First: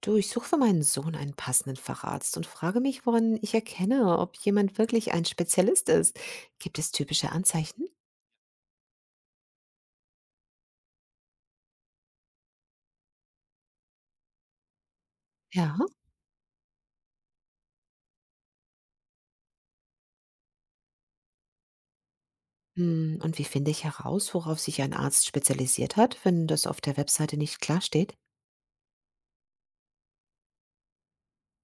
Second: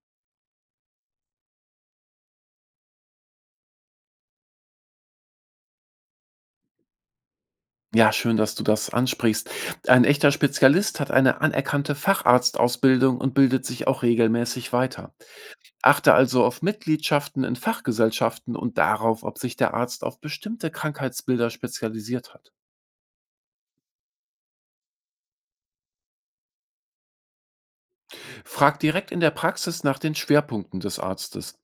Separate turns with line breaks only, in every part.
Du, ich suche für meinen Sohn einen passenden Facharzt und frage mich, woran ich erkenne, ob jemand wirklich ein Spezialist ist. Gibt es typische Anzeichen?
Ja, schön, dass du das ansprichst. Ein echter Spezialist hat eine anerkannte Facharztausbildung und bildet sich auch regelmäßig weiter.
Ja.
Achte also auf Mitgliedschaften in Fachgesellschaften und darauf, ob sich der Arzt auf bestimmte Krankheitsbilder spezialisiert hat.
Und wie finde ich heraus, worauf sich ein Arzt spezialisiert hat, wenn das auf der Webseite nicht klar steht?
Frag direkt in der Praxis nach den Schwerpunkten des Arztes.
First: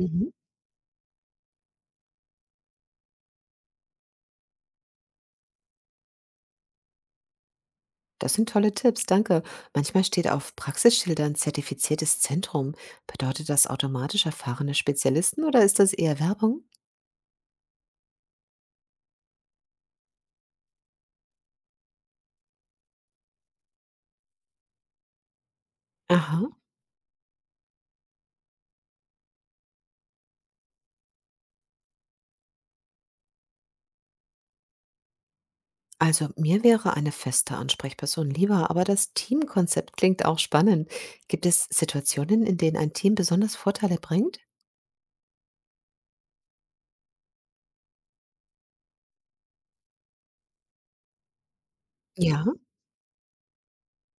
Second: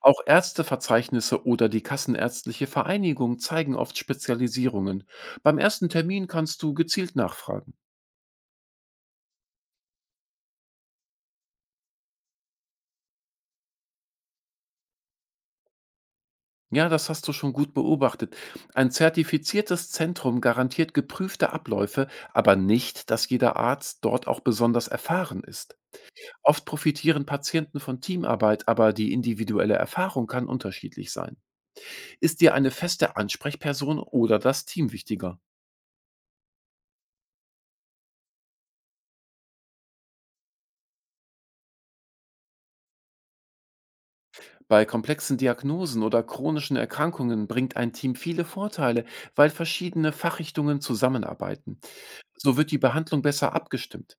Auch Ärzteverzeichnisse oder die Kassenärztliche Vereinigung zeigen oft Spezialisierungen. Beim ersten Termin kannst du gezielt nachfragen.
Das sind tolle Tipps, danke. Manchmal steht auf Praxisschildern zertifiziertes Zentrum. Bedeutet das automatisch erfahrene Spezialisten oder ist das eher Werbung?
Ja, das hast du schon gut beobachtet. Ein zertifiziertes Zentrum garantiert geprüfte Abläufe, aber nicht, dass jeder Arzt dort auch besonders erfahren ist.
Aha.
Oft profitieren Patienten von Teamarbeit, aber die individuelle Erfahrung kann unterschiedlich sein. Ist dir eine feste Ansprechperson oder das Team wichtiger?
Also mir wäre eine feste Ansprechperson lieber, aber das Teamkonzept klingt auch spannend. Gibt es Situationen, in denen ein Team besonders Vorteile bringt?
Bei komplexen Diagnosen oder chronischen Erkrankungen bringt ein Team viele Vorteile, weil verschiedene Fachrichtungen zusammenarbeiten.
Ja,
So wird die Behandlung besser abgestimmt.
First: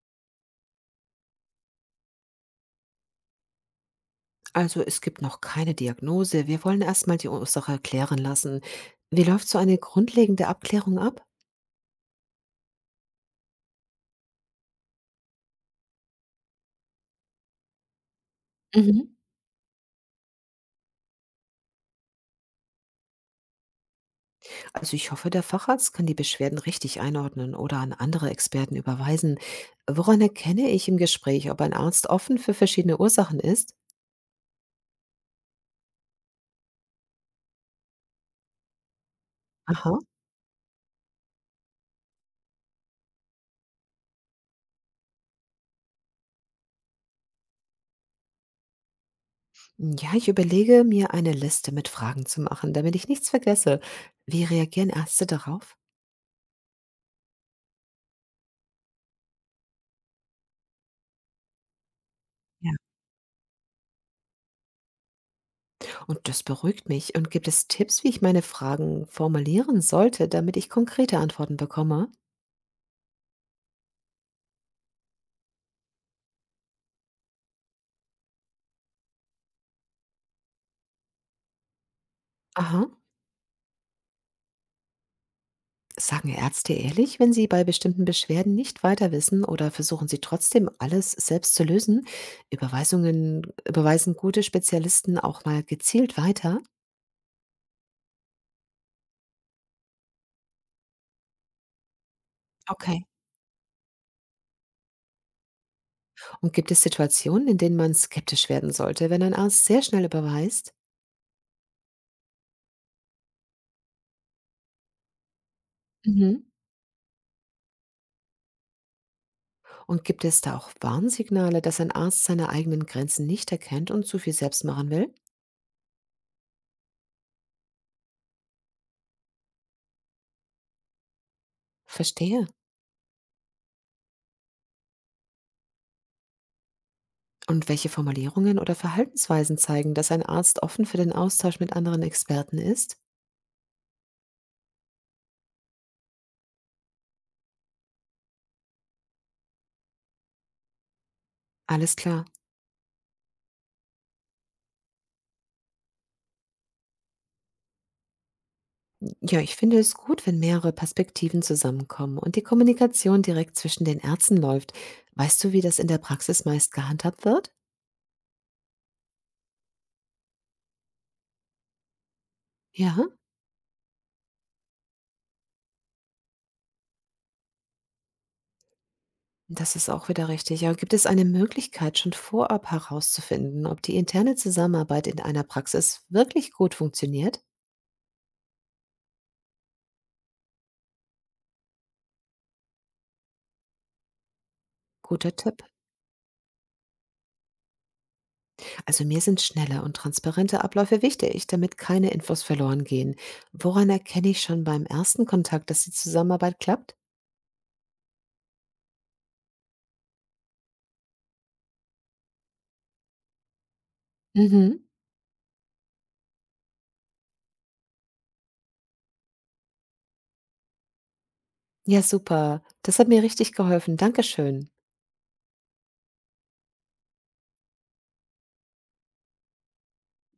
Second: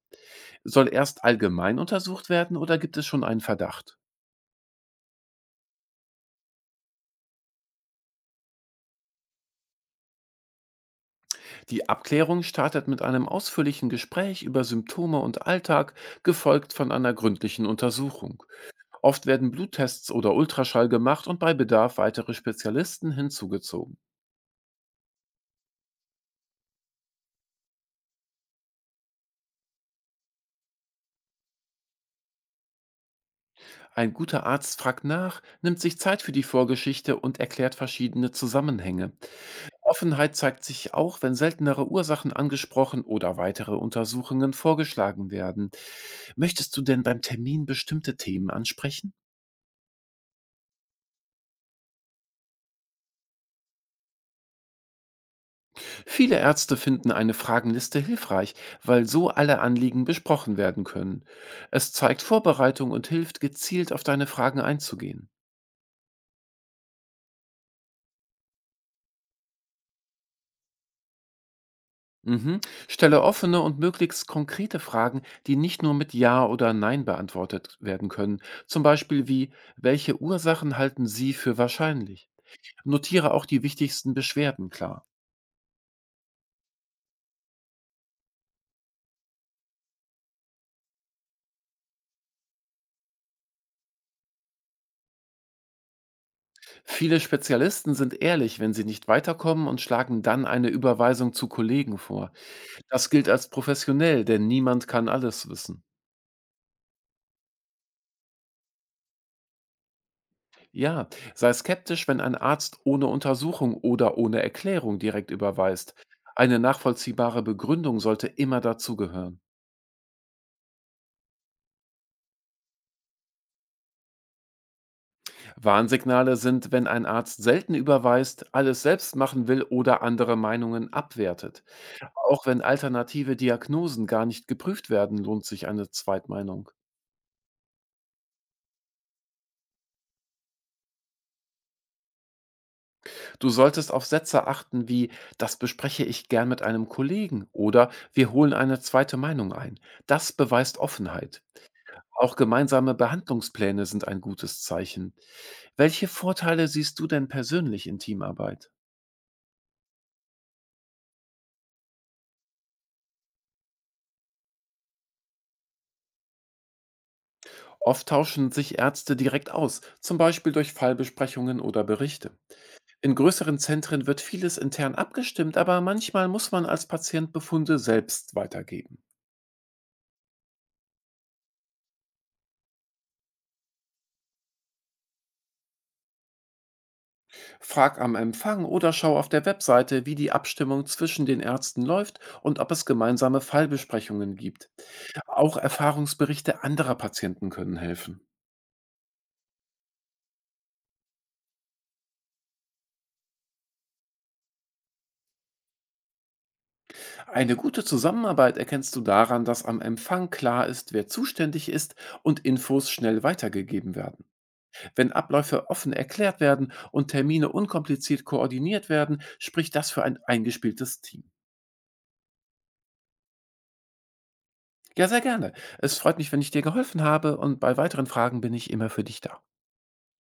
Soll erst allgemein untersucht werden oder gibt es schon einen Verdacht?
also es gibt noch keine Diagnose. Wir wollen erstmal die Ursache klären lassen. Wie läuft so eine grundlegende Abklärung ab?
Die Abklärung startet mit einem ausführlichen Gespräch über Symptome und Alltag, gefolgt von einer gründlichen Untersuchung.
Mhm.
Oft werden Bluttests oder Ultraschall gemacht und bei Bedarf weitere Spezialisten hinzugezogen.
Also ich hoffe, der Facharzt kann die Beschwerden richtig einordnen oder an andere Experten überweisen. Woran erkenne ich im Gespräch, ob ein Arzt offen für verschiedene Ursachen ist?
Ein guter Arzt fragt nach, nimmt sich Zeit für die Vorgeschichte und erklärt verschiedene Zusammenhänge.
Aha.
Offenheit zeigt sich auch, wenn seltenere Ursachen angesprochen oder weitere Untersuchungen vorgeschlagen werden. Möchtest du denn beim Termin bestimmte Themen ansprechen?
Ja, ich überlege, mir eine Liste mit Fragen zu machen, damit ich nichts vergesse. Wie reagieren Ärzte darauf?
Viele Ärzte finden eine Fragenliste hilfreich, weil so alle Anliegen besprochen werden können. Es zeigt
Ja.
Vorbereitung und hilft, gezielt auf deine Fragen einzugehen.
Und das beruhigt mich. Und gibt es Tipps, wie ich meine Fragen formulieren sollte, damit ich konkrete Antworten bekomme?
Mhm. Stelle offene und möglichst konkrete Fragen, die nicht nur mit Ja oder Nein beantwortet werden können. Zum Beispiel wie, welche Ursachen halten Sie für wahrscheinlich?
Aha.
Notiere auch die wichtigsten Beschwerden klar.
Sagen Ärzte ehrlich, wenn sie bei bestimmten Beschwerden nicht weiter wissen oder versuchen sie trotzdem alles selbst zu lösen? Überweisen gute Spezialisten auch mal gezielt weiter?
Viele Spezialisten sind ehrlich, wenn sie nicht weiterkommen und schlagen dann eine Überweisung zu Kollegen vor.
Okay.
Das gilt als professionell, denn niemand kann alles wissen.
Und gibt es Situationen, in denen man skeptisch werden sollte, wenn ein Arzt sehr schnell überweist?
Ja, sei skeptisch, wenn ein Arzt ohne Untersuchung oder ohne Erklärung direkt überweist.
Mhm.
Eine nachvollziehbare Begründung sollte immer dazugehören.
Und gibt es da auch Warnsignale, dass ein Arzt seine eigenen Grenzen nicht erkennt und zu viel selbst machen will?
Warnsignale sind, wenn ein Arzt selten überweist, alles selbst machen will oder andere Meinungen abwertet. Auch
Verstehe.
wenn alternative Diagnosen gar nicht geprüft werden, lohnt sich eine Zweitmeinung.
Und welche Formulierungen oder Verhaltensweisen zeigen, dass ein Arzt offen für den Austausch mit anderen Experten ist?
Du solltest auf Sätze achten wie: das bespreche ich gern mit einem Kollegen, oder wir holen eine zweite Meinung ein. Das beweist Offenheit.
Alles klar.
Auch gemeinsame Behandlungspläne sind ein gutes Zeichen. Welche Vorteile siehst du denn persönlich in Teamarbeit?
Ja, ich finde es gut, wenn mehrere Perspektiven zusammenkommen und die Kommunikation direkt zwischen den Ärzten läuft. Weißt du, wie das in der Praxis meist gehandhabt wird?
Oft tauschen sich Ärzte direkt aus, zum Beispiel durch Fallbesprechungen oder Berichte.
Ja.
In größeren Zentren wird vieles intern abgestimmt, aber manchmal muss man als Patient Befunde selbst weitergeben.
Das ist auch wieder richtig. Aber gibt es eine Möglichkeit, schon vorab herauszufinden, ob die interne Zusammenarbeit in einer Praxis wirklich gut funktioniert?
Frag am Empfang oder schau auf der Webseite, wie die Abstimmung zwischen den Ärzten läuft und ob es gemeinsame Fallbesprechungen gibt.
Guter
Auch
Tipp.
Erfahrungsberichte anderer Patienten können helfen.
Also mir sind schnelle und transparente Abläufe wichtig, damit keine Infos verloren gehen. Woran erkenne ich schon beim ersten Kontakt, dass die Zusammenarbeit klappt?
Eine gute Zusammenarbeit erkennst du daran, dass am Empfang klar ist, wer zuständig ist und Infos schnell weitergegeben werden.
Mhm.
Wenn Abläufe offen erklärt werden und Termine unkompliziert koordiniert werden, spricht das für ein eingespieltes Team.
Ja, super. Das hat mir richtig geholfen. Dankeschön.
Ja, sehr gerne. Es freut mich, wenn ich dir geholfen habe, und bei weiteren Fragen bin ich immer für dich da.